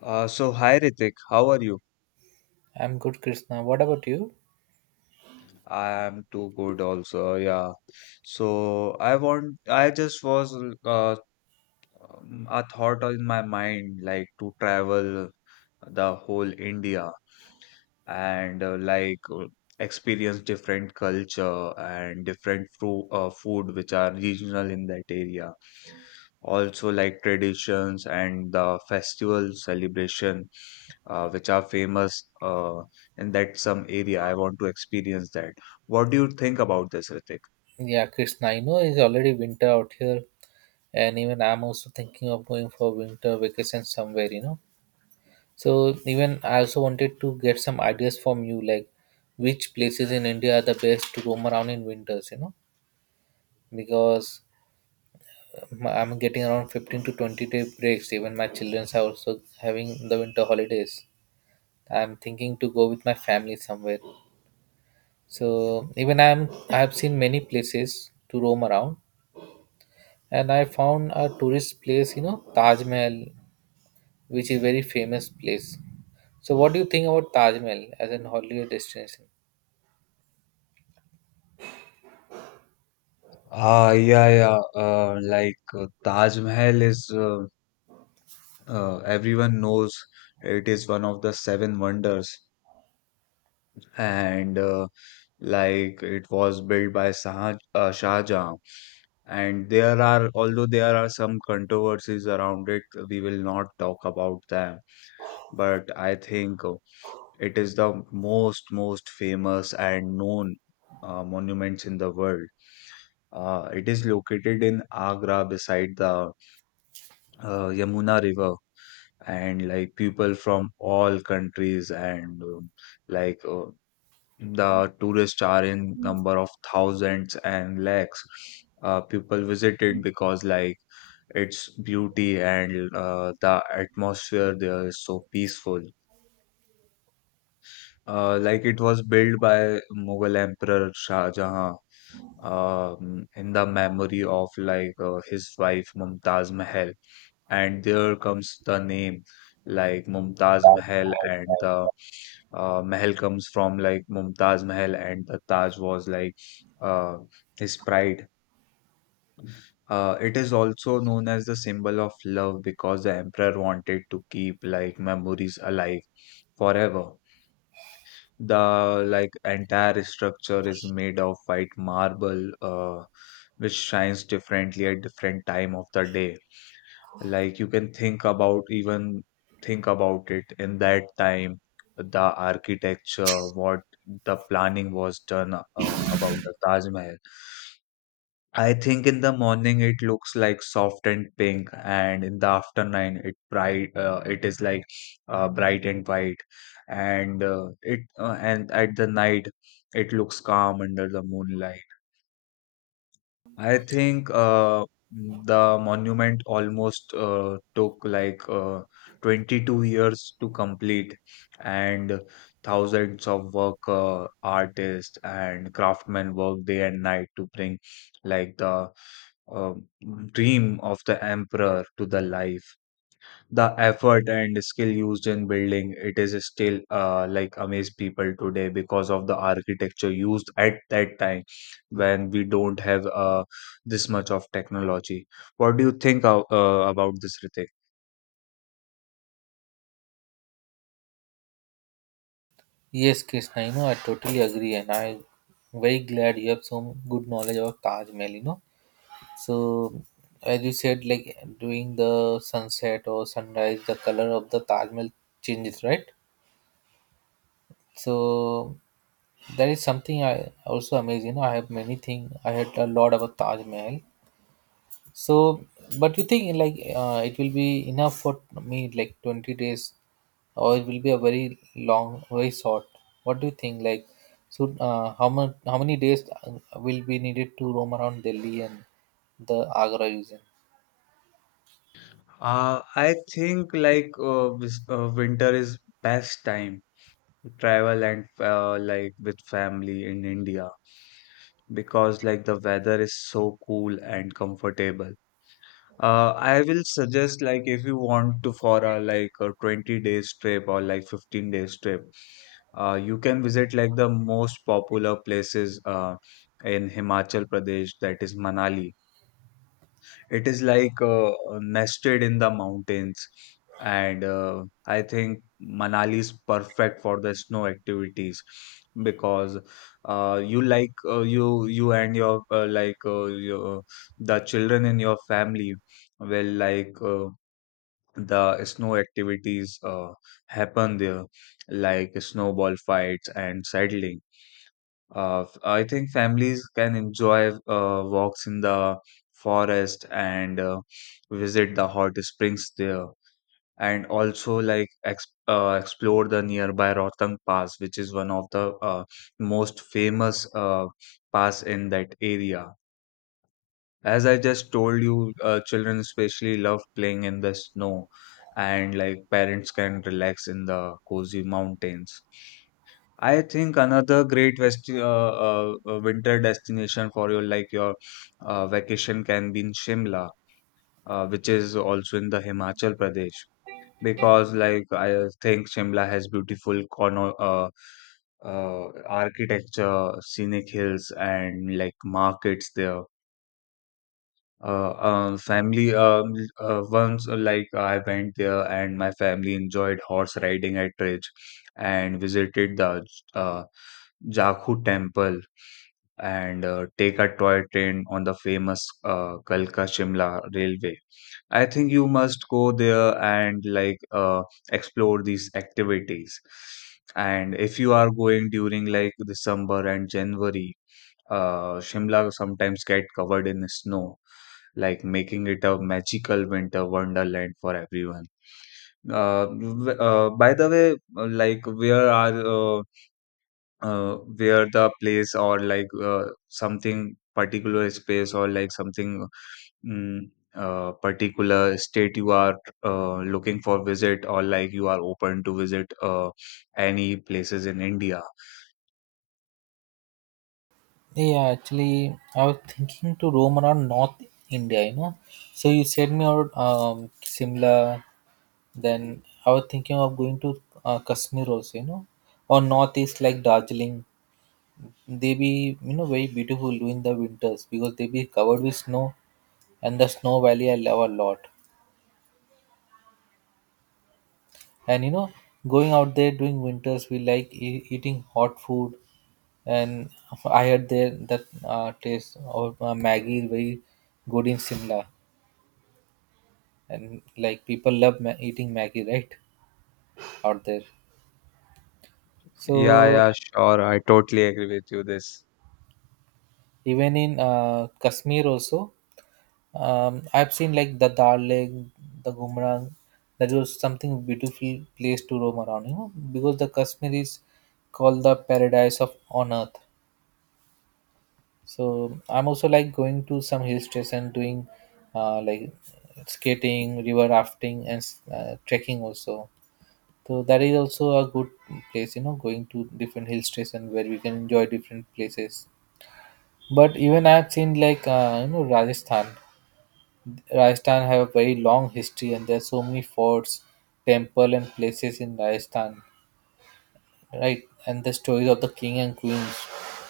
So hi Ritik, how are you? I'm good, Krishna. What about you? I'm too good also, yeah. I just was uh, a thought in my mind like to travel the whole India and experience different culture and different fru food which are regional in that area. Also like traditions and the festival celebration which are famous in that some area. I want to experience that. What do you think about this, Ritik? Yeah, Krishna, I know it's already winter out here, and even I'm also thinking of going for winter vacation somewhere, you know. So, even I also wanted to get some ideas from you, like which places in India are the best to roam around in winters, you know, because I'm getting around 15 to 20 day breaks. Even my childrens are also having the winter holidays. I'm thinking to go with my family somewhere. So, even I have seen many places to roam around, and I found a tourist place, you know, Taj Mahal, which is very famous place. So, what do you think about Taj Mahal as an holiday destination? Ah, yeah, yeah. Taj Mahal is everyone knows it is one of the seven wonders, and like it was built by Shah Jahan. Although there are some controversies around it, we will not talk about them. But I think it is the most famous and known monuments in the world. It is located in Agra beside the Yamuna River, and like people from all countries and like uh, the tourists are in number of thousands and lakhs. People visit it because like its beauty and the atmosphere there is so peaceful. Like it was built by Mughal Emperor Shah Jahan in the memory of his wife Mumtaz Mahal, and there comes the name like Mumtaz Mahal, and the Mahal comes from like Mumtaz Mahal, and the Taj was like uh, his pride. It is also known as the symbol of love because the emperor wanted to keep like memories alive forever. The like entire structure is made of white marble, which shines differently at different time of the day. Like you can think about, even think about it, in that time, the architecture, what the planning was done about the Taj Mahal. I think in the morning it looks like soft and pink, and in the afternoon it bright. It is like bright and white, and at the night it looks calm under the moonlight. I think the monument almost took 22 years to complete, and thousands of work artists and craftsmen work day and night to bring like the uh, dream of the emperor to the life. The effort and skill used in building it is still amaze people today because of the architecture used at that time, when we don't have this much of technology. What do you think about this, Ritik? Yes, Krishna, you know, I totally agree, and I very glad you have some good knowledge about Taj Mahal, you know. So, as you said, like during the sunset or sunrise, the color of the Taj Mahal changes, right? So, that is something I also amazing. You know, I have many things, I heard a lot about Taj Mahal. So, but you think like it will be enough for me like 20 days, or it will be a very long, very short? What do you think? Like, so how much, how many days will be needed to roam around Delhi and the Agra region? I think winter is best time to travel and like with family in India, because like the weather is so cool and comfortable. I will suggest, like if you want to for a like a 20 days trip or like 15 days trip, you can visit like the most popular places in Himachal Pradesh, that is Manali. It is nested in the mountains, and I think Manali is perfect for the snow activities because you and your the children in your family will like the snow activities happen there, like snowball fights and cycling. I think families can enjoy walks in the forest and visit the hot springs there, and also like ex explore the nearby Rohtang Pass, which is one of the most famous pass in that area. As I just told you, children especially love playing in the snow, and like parents can relax in the cozy mountains. I think another great winter destination for your vacation can be in Shimla, which is also in the Himachal Pradesh. Because like I think Shimla has beautiful cono architecture, scenic hills, and like markets there. Family once like I went there and my family enjoyed horse riding at Ridge and visited the uh, Jakhu temple, and take a toy train on the famous Kalka Shimla railway. I think you must go there and explore these activities. And if you are going during like December and January, Shimla sometimes get covered in snow, like making it a magical winter wonderland for everyone. By the way, uh, like where are uh, where the place, or like something particular space, or like something, mm, particular state you are looking for visit, or like you are open to visit any places in India? Yeah, actually, I was thinking to roam around North India, you know. So you said me out Simla, then I was thinking of going to Kashmir also, you know, or Northeast like Darjeeling. They be you know very beautiful during the winters because they be covered with snow, and the snow valley I love a lot, and you know, going out there during winters we like eating hot food, and I heard there that taste of maggie is very good in Simla, and like people love eating maggie, right out there. Yeah, So yeah, sure. I totally agree with you this. even in Kashmir also, I've seen like the Dal Lake, the Gumrang. That was something beautiful place to roam around, you know, because the Kashmir is called the paradise of on earth. So I'm also like going to some hill station, doing like skating, river rafting, and trekking also. So that is also a good place, you know, going to different hill station where we can enjoy different places. But even I've seen like you know Rajasthan. Rajasthan have a very long history, and there are so many forts, temple, and places in Rajasthan, right? And the stories of the king and queens,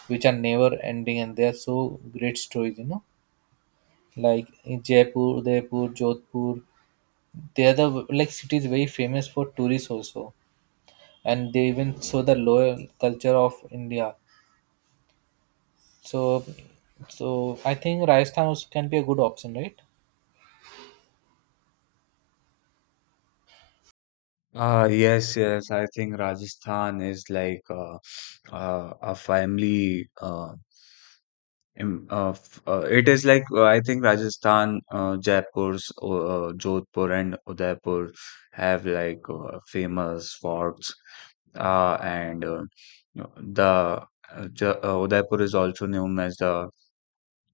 which are never ending, and they are so great stories, you know. Like in Jaipur, Udaipur, Jodhpur, they are the like cities very famous for tourists also, and they even show the loyal culture of India. So, so I think Rajasthan also can be a good option, right? Yes, yes. I think Rajasthan is like a family. Im- f- it is like I think Rajasthan, Jaipur, Jodhpur, and Udaipur have like famous forts. And you know, the Udaipur is also known as the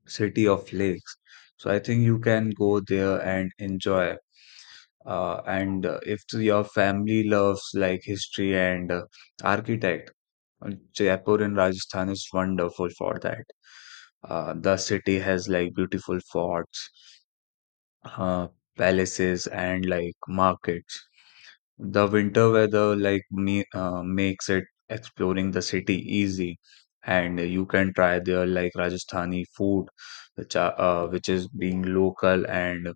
city of lakes. So I think you can go there and enjoy. And if your family loves like history and architect, Jaipur in Rajasthan is wonderful for that. The city has like beautiful forts, uh, palaces, and like markets. The winter weather like me makes it exploring the city easy, and you can try their like Rajasthani food, which is being local, and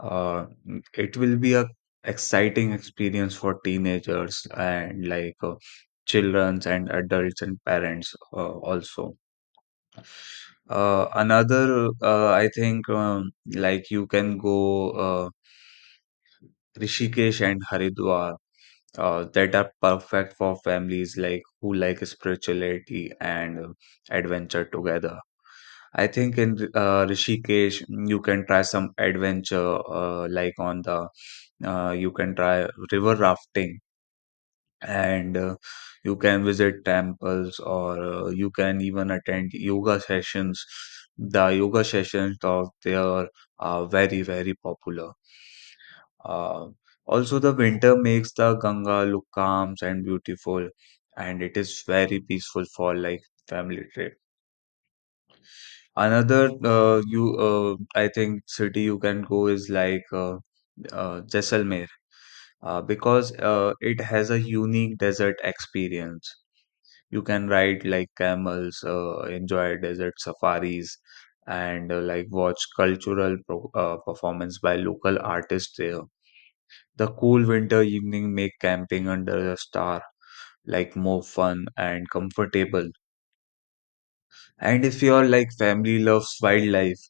uh, it will be a exciting experience for teenagers and like childrens and adults and parents also. Another, I think, like you can go. Rishikesh and Haridwar that are perfect for families, like who like spirituality and adventure together. I think in Rishikesh, you can try some adventure, like on the you can try river rafting, and you can visit temples, or you can even attend yoga sessions. The yoga sessions of there are very very popular. uh, Also, the winter makes the Ganga look calm and beautiful, and it is very peaceful for like family trip. Another you I think city you can go is like Jaisalmer, because it has a unique desert experience. You can ride like camels, enjoy desert safaris, and like watch cultural pro performance by local artists there. The cool winter evening make camping under the star like more fun and comfortable. And if your like family loves wildlife,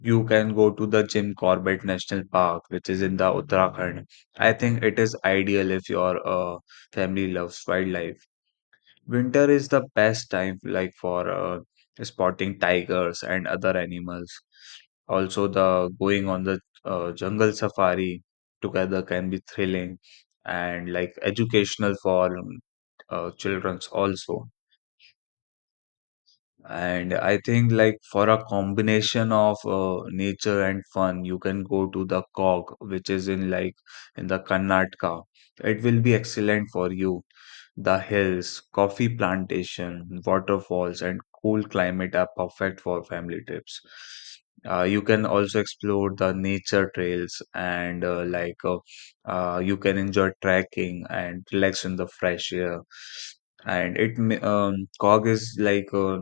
you can go to the Jim Corbett National Park, which is in the Uttarakhand. I think it is ideal if your family loves wildlife. Winter is the best time like for spotting tigers and other animals. Also, the going on the jungle safari together can be thrilling and like educational for children's also. And I think like for a combination of nature and fun, you can go to the Cog, which is in like in the Karnataka. It will be excellent for you. The hills, coffee plantation, waterfalls, and cool climate are perfect for family trips. You can also explore the nature trails and you can enjoy trekking and relax in the fresh air. Cog is like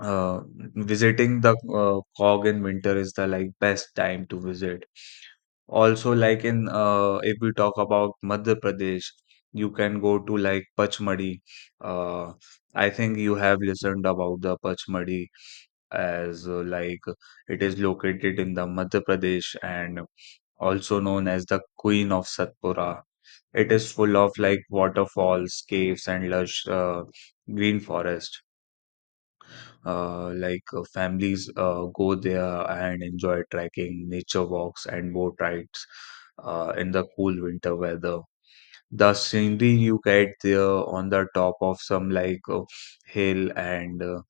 uh, visiting the Cog in winter is the like best time to visit. Also, like in if we talk about Madhya Pradesh, you can go to like Pachmadi. Uh, I think you have listened about the Pachmadi as like it is located in the Madhya Pradesh and also known as the Queen of Satpura. It is full of like waterfalls, caves, and lush green forest. Families go there and enjoy trekking, nature walks, and boat rides in the cool winter weather. The scenery you get there on the top of some like hill and uh,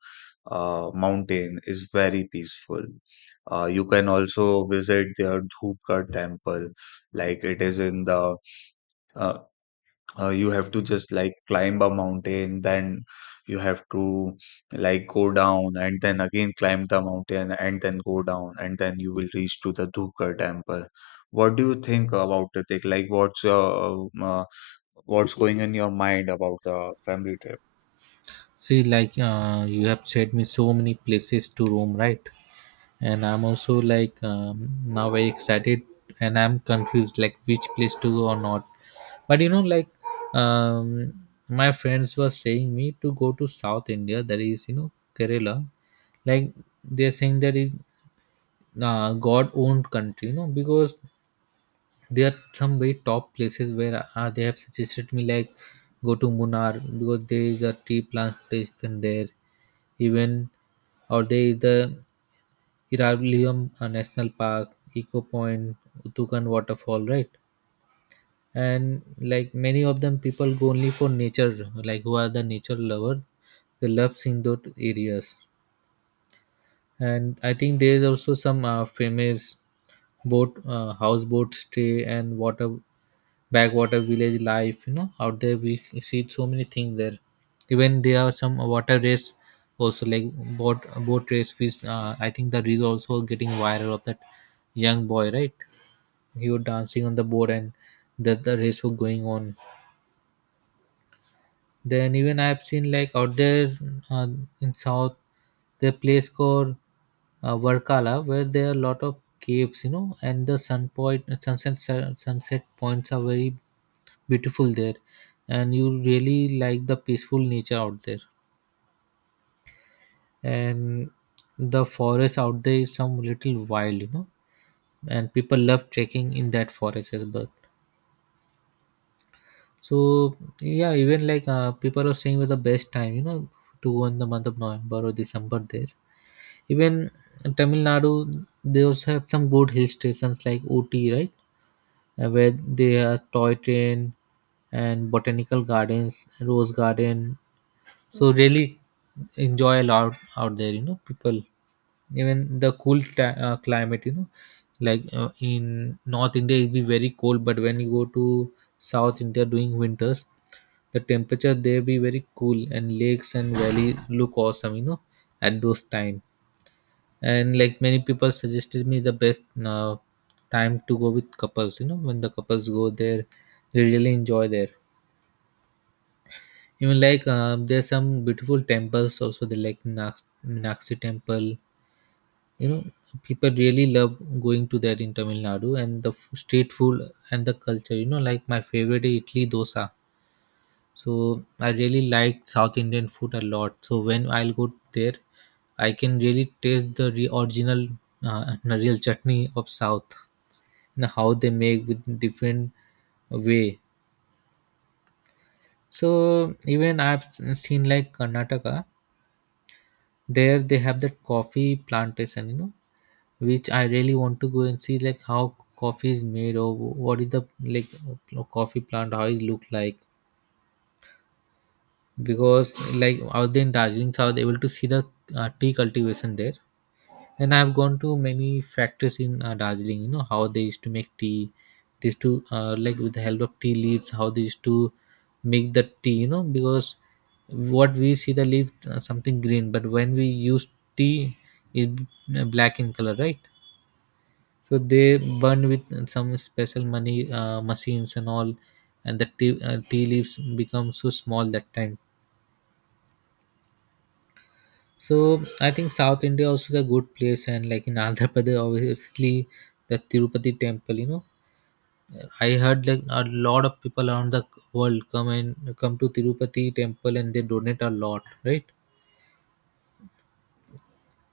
uh, mountain is very peaceful. You can also visit their Dhupkar temple, like it is in the uh, you have to just like climb a mountain, then you have to like go down, and then again climb the mountain and then go down, and then you will reach to the Dhukar temple. What do you think about it, like what's your what's going in your mind about the family trip? See, like you have said me so many places to roam, right? And I'm also like now very excited, and I'm confused like which place to go or not. But you know like, um my friends were saying me to go to South India, that is you know Kerala. Like, they're saying that it god owned country, you know, because there are some very top places where they have suggested me, like go to Munnar because there is a tea plantation there. Even, or there is the Hiralium National Park, Eco Point, Utukan Waterfall, right? And like many of them, people go only for nature. Like who are the nature lover, they love seeing those areas, and I think there is also some famous boat houseboat stay and water, backwater village life, you know, out there we see so many things there. Even there are some water race also, like boat boat race, which I think that is also getting viral of that young boy, right? He was dancing on the board, and the race was going on. Then even I've seen like out there, uh, in south, the place called Varkala, where there are a lot of caves, you know, and the sun point, sunset points are very beautiful there, and you really like the peaceful nature out there, and the forest out there is some little wild, you know, and people love trekking in that forest as well. So yeah, even like people are saying with the best time, you know, to go in the month of November or December there. Even in Tamil Nadu, they also have some good hill stations like Ooty, right? Where they are toy train and botanical gardens, rose garden. So really enjoy a lot out there, you know, people. Even the cool climate, you know, like in North India, it be very cold, but when you go to South India during winters, the temperature there be very cool, and lakes and valley look awesome, you know, at those time. And like many people suggested me the best time to go with couples, you know, when the couples go there, they really enjoy there. Even like there's some beautiful temples also, they like Meenakshi temple, you know, people really love going to that in Tamil Nadu. And the street food and the culture, you know, like my favorite is idli dosa. So I really like South Indian food a lot, so when I'll go there, I can really taste the original real chutney of South, and how they make with different way. So even I've seen like Karnataka, there they have that coffee plantation, you know, which I really want to go and see, like how coffee is made or what is the like coffee plant, how it look like. Because like out there in Darjeeling, so I was able to see the tea cultivation there. And I've gone to many factories in Darjeeling, you know how they used to make tea. They used to like with the help of tea leaves, how they used to make the tea, you know, because what we see, the leaf something green, but when we use tea, it black in color, right? So they burn with some special money machines and all, and the tea leaves become so small that time. So I think South India also is a good place, and like in Andhra Pradesh, obviously the Tirupati temple. You know, I heard like a lot of people around the world come to Tirupati temple, and they donate a lot, right?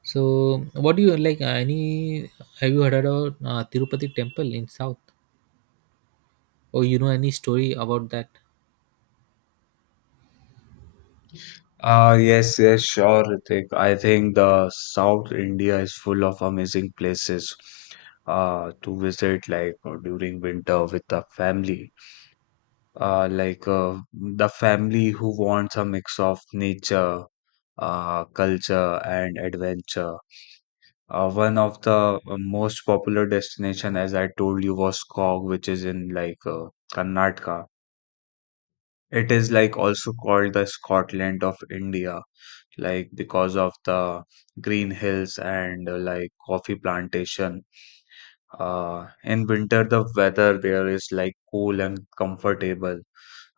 So what do you like? Any, have you heard about Tirupati temple in South, or you know any story about that? Yes, yes, sure, Ritik. I think the South India is full of amazing places to visit, like during winter with the family. The family who wants a mix of nature, culture, and adventure. One of the most popular destination, as I told you, was Skog, which is in like Karnataka. It is like also called the Scotland of India, like because of the green hills and like coffee plantation. In winter, the weather there is like cool and comfortable.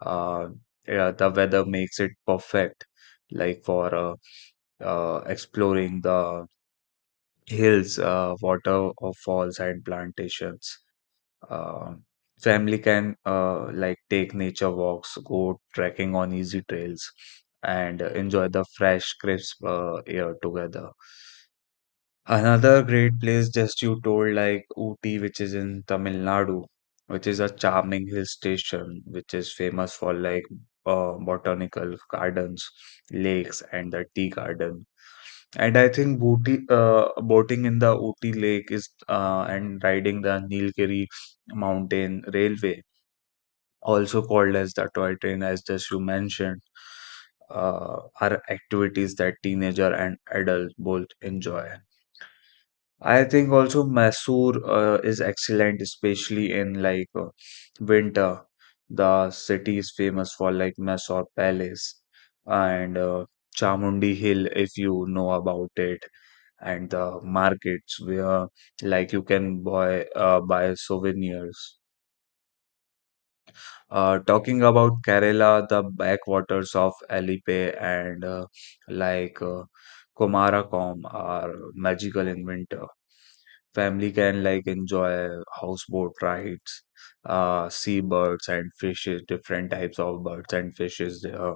Uh, yeah, the weather makes it perfect, like for exploring the hills, waterfalls, and plantations. Uh, Family can like take nature walks, go trekking on easy trails, and enjoy the fresh, crisp air together. Another great place just you told like Ooty, which is in Tamil Nadu, which is a charming hill station, which is famous for like botanical gardens, lakes, and the tea garden. And I think boating in the Ooty Lake is and riding the Nilgiri Mountain Railway, also called as the toy train, as just you mentioned, are activities that teenager and adult both enjoy. I think also Mysore is excellent, especially in like winter. The city is famous for like Mysore Palace and Chamundi Hill, if you know about it, and the markets where like you can buy souvenirs. Talking about Kerala, the backwaters of Alipe and like uh, Kumarakom are magical in winter. Family can like enjoy houseboat rides, see birds and fishes, different types of birds and fishes there,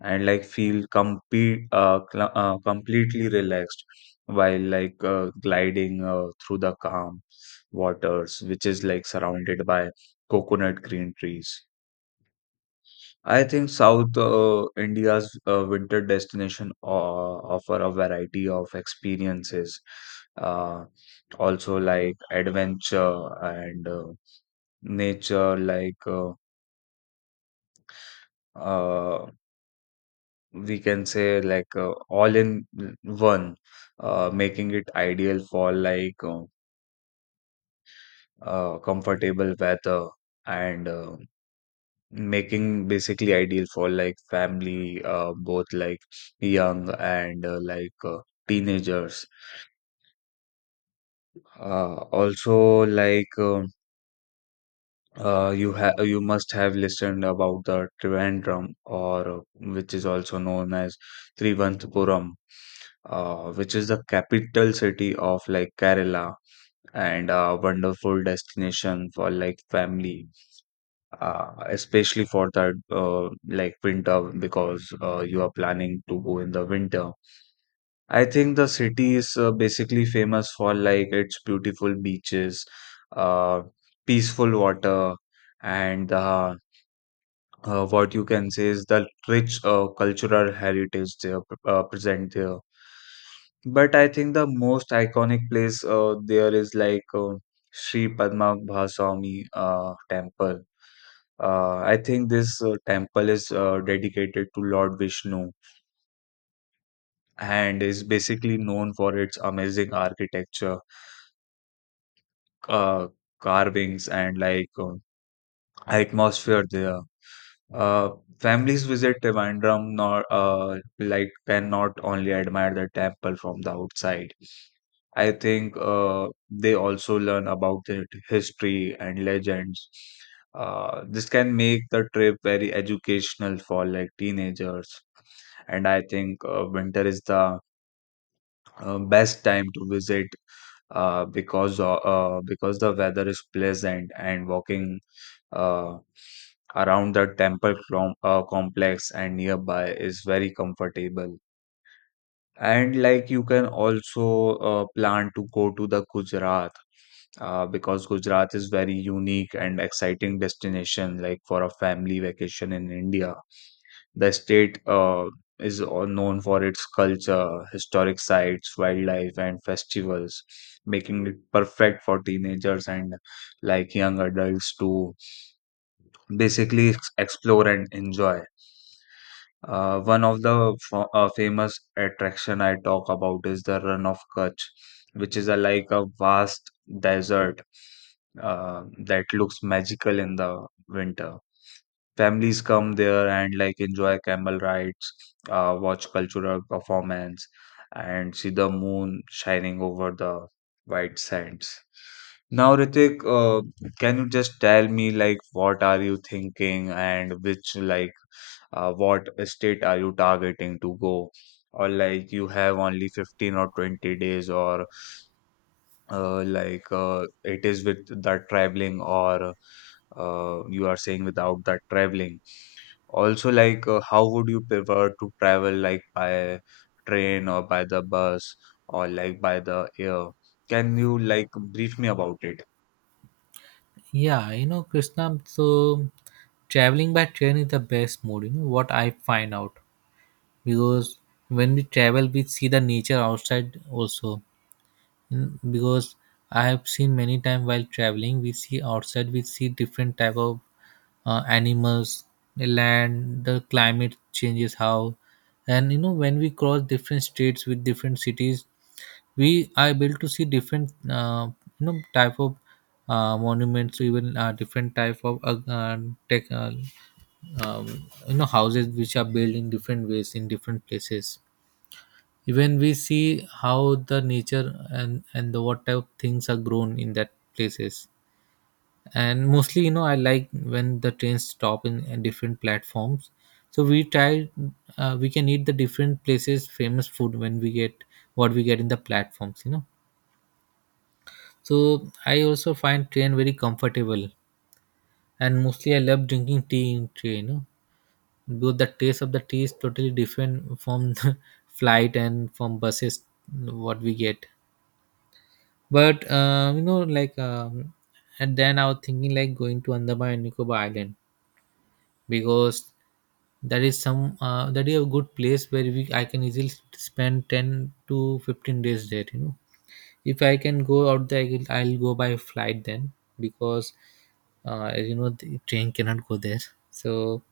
and like feel completely relaxed while like gliding through the calm waters, which is like surrounded by coconut green trees. I think South India's winter destination offer a variety of experiences, uh, also like adventure and nature, like uh, we can say like all in one, making it ideal for like comfortable weather, and making basically ideal for like family, both like young and teenagers. Also, like you must have listened about the Trivandrum, or which is also known as Trivandrum, which is the capital city of like Kerala and a wonderful destination for like family, especially for that like winter, because you are planning to go in the winter. I think the city is basically famous for like its beautiful beaches, uh, peaceful water, and what you can say is the rich cultural heritage there present there. But I think the most iconic place there is like Sri Padma Bhaswami temple. I think this temple is dedicated to Lord Vishnu and is basically known for its amazing architecture, uh, carvings, and like atmosphere there. Uh, Families visit Trivandrum, not like, cannot only admire the temple from the outside. I think they also learn about the history and legends. This can make the trip very educational for like teenagers. And I think winter is the best time to visit, because the weather is pleasant and walking uh, around the temple complex and nearby is very comfortable. And like you can also plan to go to the Gujarat, because Gujarat is very unique and exciting destination like for a family vacation in India. The state is all known for its culture, historic sites, wildlife, and festivals, making it perfect for teenagers and like young adults to basically explore and enjoy. One of the famous attraction I talk about is the Run of Kutch, which is like a vast desert that looks magical in the winter. Families come there and like enjoy camel rides, watch cultural performance, and see the moon shining over the white sands. Now, Ritik, can you just tell me like what are you thinking, and which like, what state are you targeting to go? Or like you have only 15 or 20 days? Or it is with that traveling, or you are saying without that traveling also? Like, how would you prefer to travel, like by train or by the bus or like by the air? Can you like brief me about it? Yeah, you know Krishna. So traveling by train is the best mode. You know what I find out. Because when we travel we see the nature outside also. Mm, because I have seen many times while traveling, we see outside, we see different type of animals, the land, the climate changes how. And you know, when we cross different states with different cities, we are able to see different you know type of monuments, even different type of tech, uh, you know houses which are built in different ways in different places. Even we see how the nature and the what type of things are grown in that places. And mostly you know I like when the trains stop in different platforms, so we can eat the different places famous food when we get, what we get in the platforms, you know. So I also find train very comfortable, and mostly I love drinking tea in train, you know. Because the taste of the tea is totally different from the flight and from buses, what we get. But you know, like, and then I was thinking like going to Andaman and Nicobar Island, because that is a good place where we I can easily spend 10 to 15 days there. You know. If I can go out there, I'll go by flight then, because you know the train cannot go there. So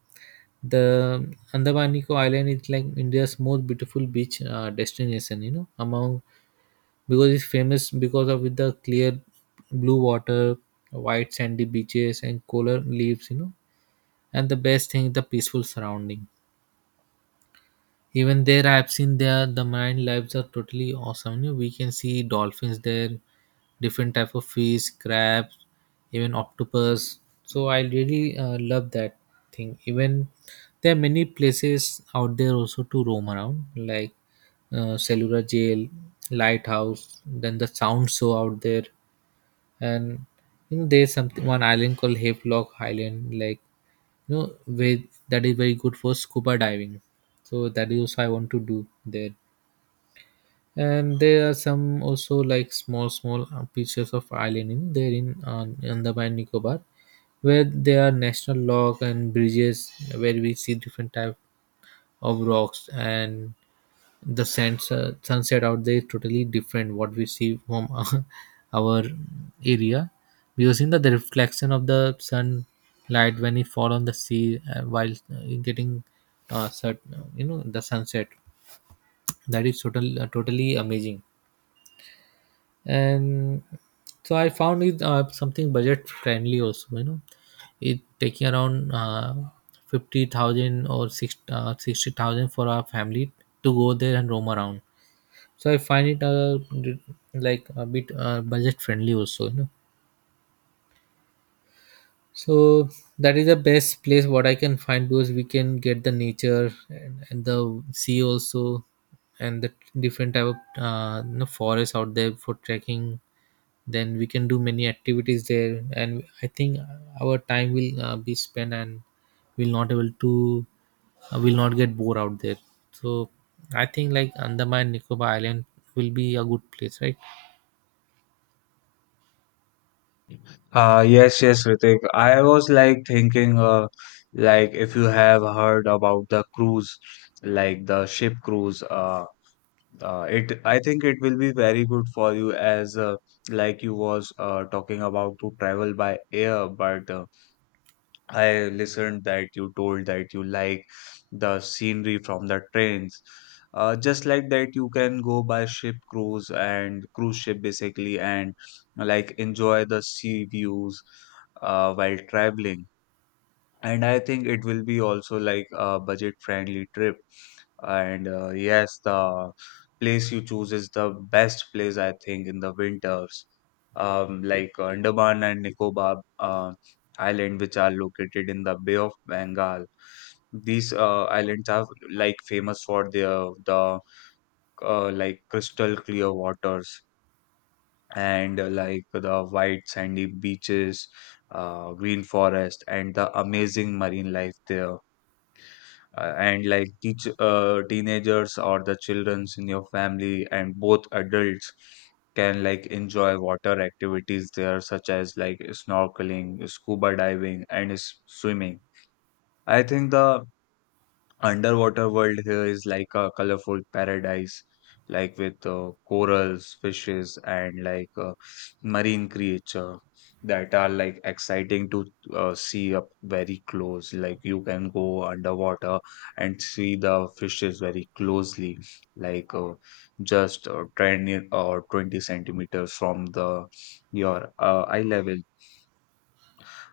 the Andaman Nico Island is like India's most beautiful beach destination. You know, among, because it's famous because of with the clear blue water, white sandy beaches, and cooler leaves. You know, and the best thing is the peaceful surrounding. Even there, I have seen there the marine lives are totally awesome. You know, we can see dolphins there, different type of fish, crabs, even octopus. So I really love that thing. Even there are many places out there also to roam around, like Cellular Jail, Lighthouse, then the Sound Show out there. And you know there's something one island called Havelock Island, like, you know, with, that is very good for scuba diving. So that is also I want to do there. And there are some also like small small pieces of island in there in Andaman and Nicobar, where there are national lock and bridges, where we see different type of rocks and the sands. Sunset out there is totally different what we see from our area. Because in the reflection of the sunlight when it fall on the sea while getting set, you know the sunset, that is totally amazing. And so I found it something budget friendly also, you know, it taking around 50,000 or six 60,000 for our family to go there and roam around. So I find it d- like a bit budget friendly also, you know. So that is the best place what I can find, because we can get the nature and the sea also, and the different type of you know, forest out there for trekking. Then we can do many activities there, and I think our time will be spent, and we'll not able to will not get bored out there. So I think like Andaman Nicobar Island will be a good place, right? Yes, yes, Ritik. I was like thinking, like, if you have heard about the cruise, like the ship cruise, it I think it will be very good for you, as like you was talking about to travel by air, but I listened that you told that you like the scenery from the trains. Just like that, you can go by ship cruise and cruise ship basically and like enjoy the sea views while traveling. And I think it will be also like a budget friendly trip, and yes, the place you choose is the best place, I think, in the winters. Andaman and Nicobar Island, which are located in the Bay of Bengal. These islands are like famous for their the like crystal clear waters and like the white sandy beaches, green forest, and the amazing marine life there, and like teach teenagers or the childrens in your family, and both adults can like enjoy water activities there, such as like snorkeling, scuba diving, and swimming. I think the underwater world here is like a colorful paradise, like with corals, fishes, and like marine creature that are like exciting to see up very close. Like you can go underwater and see the fishes very closely, like just 10 or 20 centimeters from the your eye level.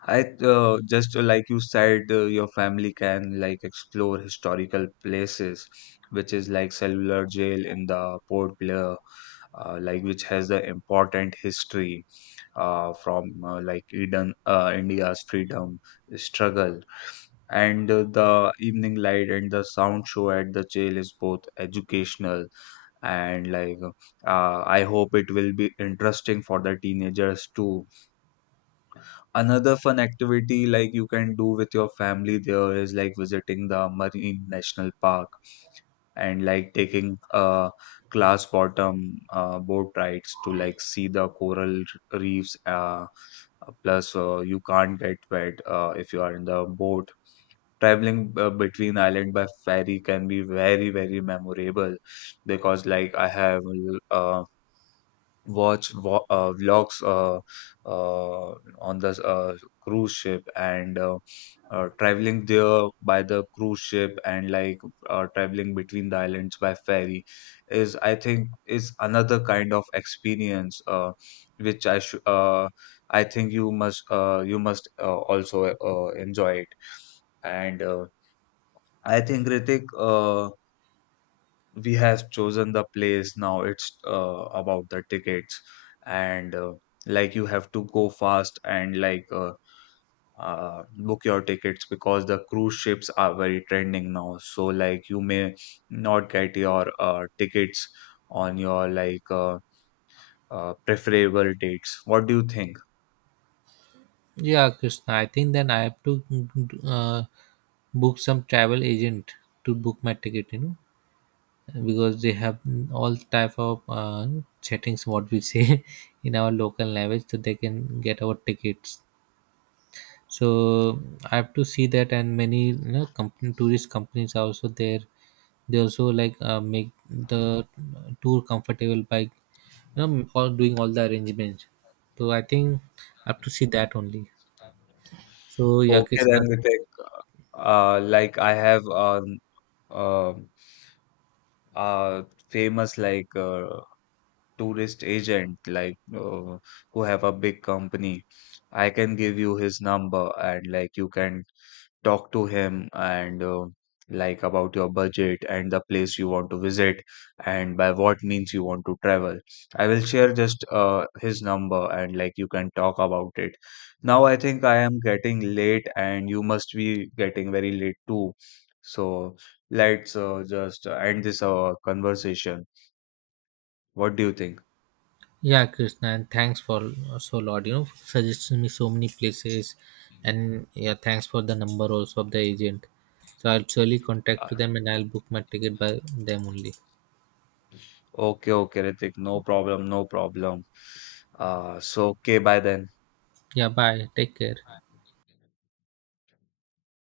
I just Like you said, your family can like explore historical places, which is like cellular jail in the Port Blair, like which has the important history from like India's freedom struggle. And the evening light and the sound show at the jail is both educational, and like I hope it will be interesting for the teenagers too. Another fun activity like you can do with your family there is like visiting the Marine National Park and like taking glass bottom boat rides to like see the coral reefs. Plus you can't get wet if you are in the boat. Traveling between island by ferry can be very very memorable because like I have uh, watch vlogs uh, on the cruise ship and traveling there by the cruise ship, and like traveling between the islands by ferry is, I think, is another kind of experience, which I should I think you must, also enjoy it. And I think, Ritik, we have chosen the place. Now it's about the tickets, and like you have to go fast and like book your tickets because the cruise ships are very trending now, so like you may not get your tickets on your like preferable dates. What do you think? Yeah, Krishna. I think then I have to uh, book some travel agent to book my ticket. You know, because they have all type of settings, what we say in our local language, so they can get our tickets. So I have to see that, and many you know company, tourist companies are also there. They also like make the tour comfortable by you know all doing all the arrangements. So I think I have to see that only. So yeah, Okay, Krishna. then, Vitek, like I have uh, uh famous like tourist agent, like who have a big company. I can give you his number and like you can talk to him and like about your budget and the place you want to visit and by what means you want to travel. I will share just his number and like you can talk about it. Now I think I am getting late and you must be getting very late too. So let's just end this conversation. What do you think? Yeah, Krishna, and thanks for so lot. You know, suggesting me so many places, and yeah, thanks for the number also of the agent. So I'll surely contact to them, and I'll book my ticket by them only. Okay, okay, Ritik. No problem, no problem. So okay, bye then. Yeah, bye. Take care.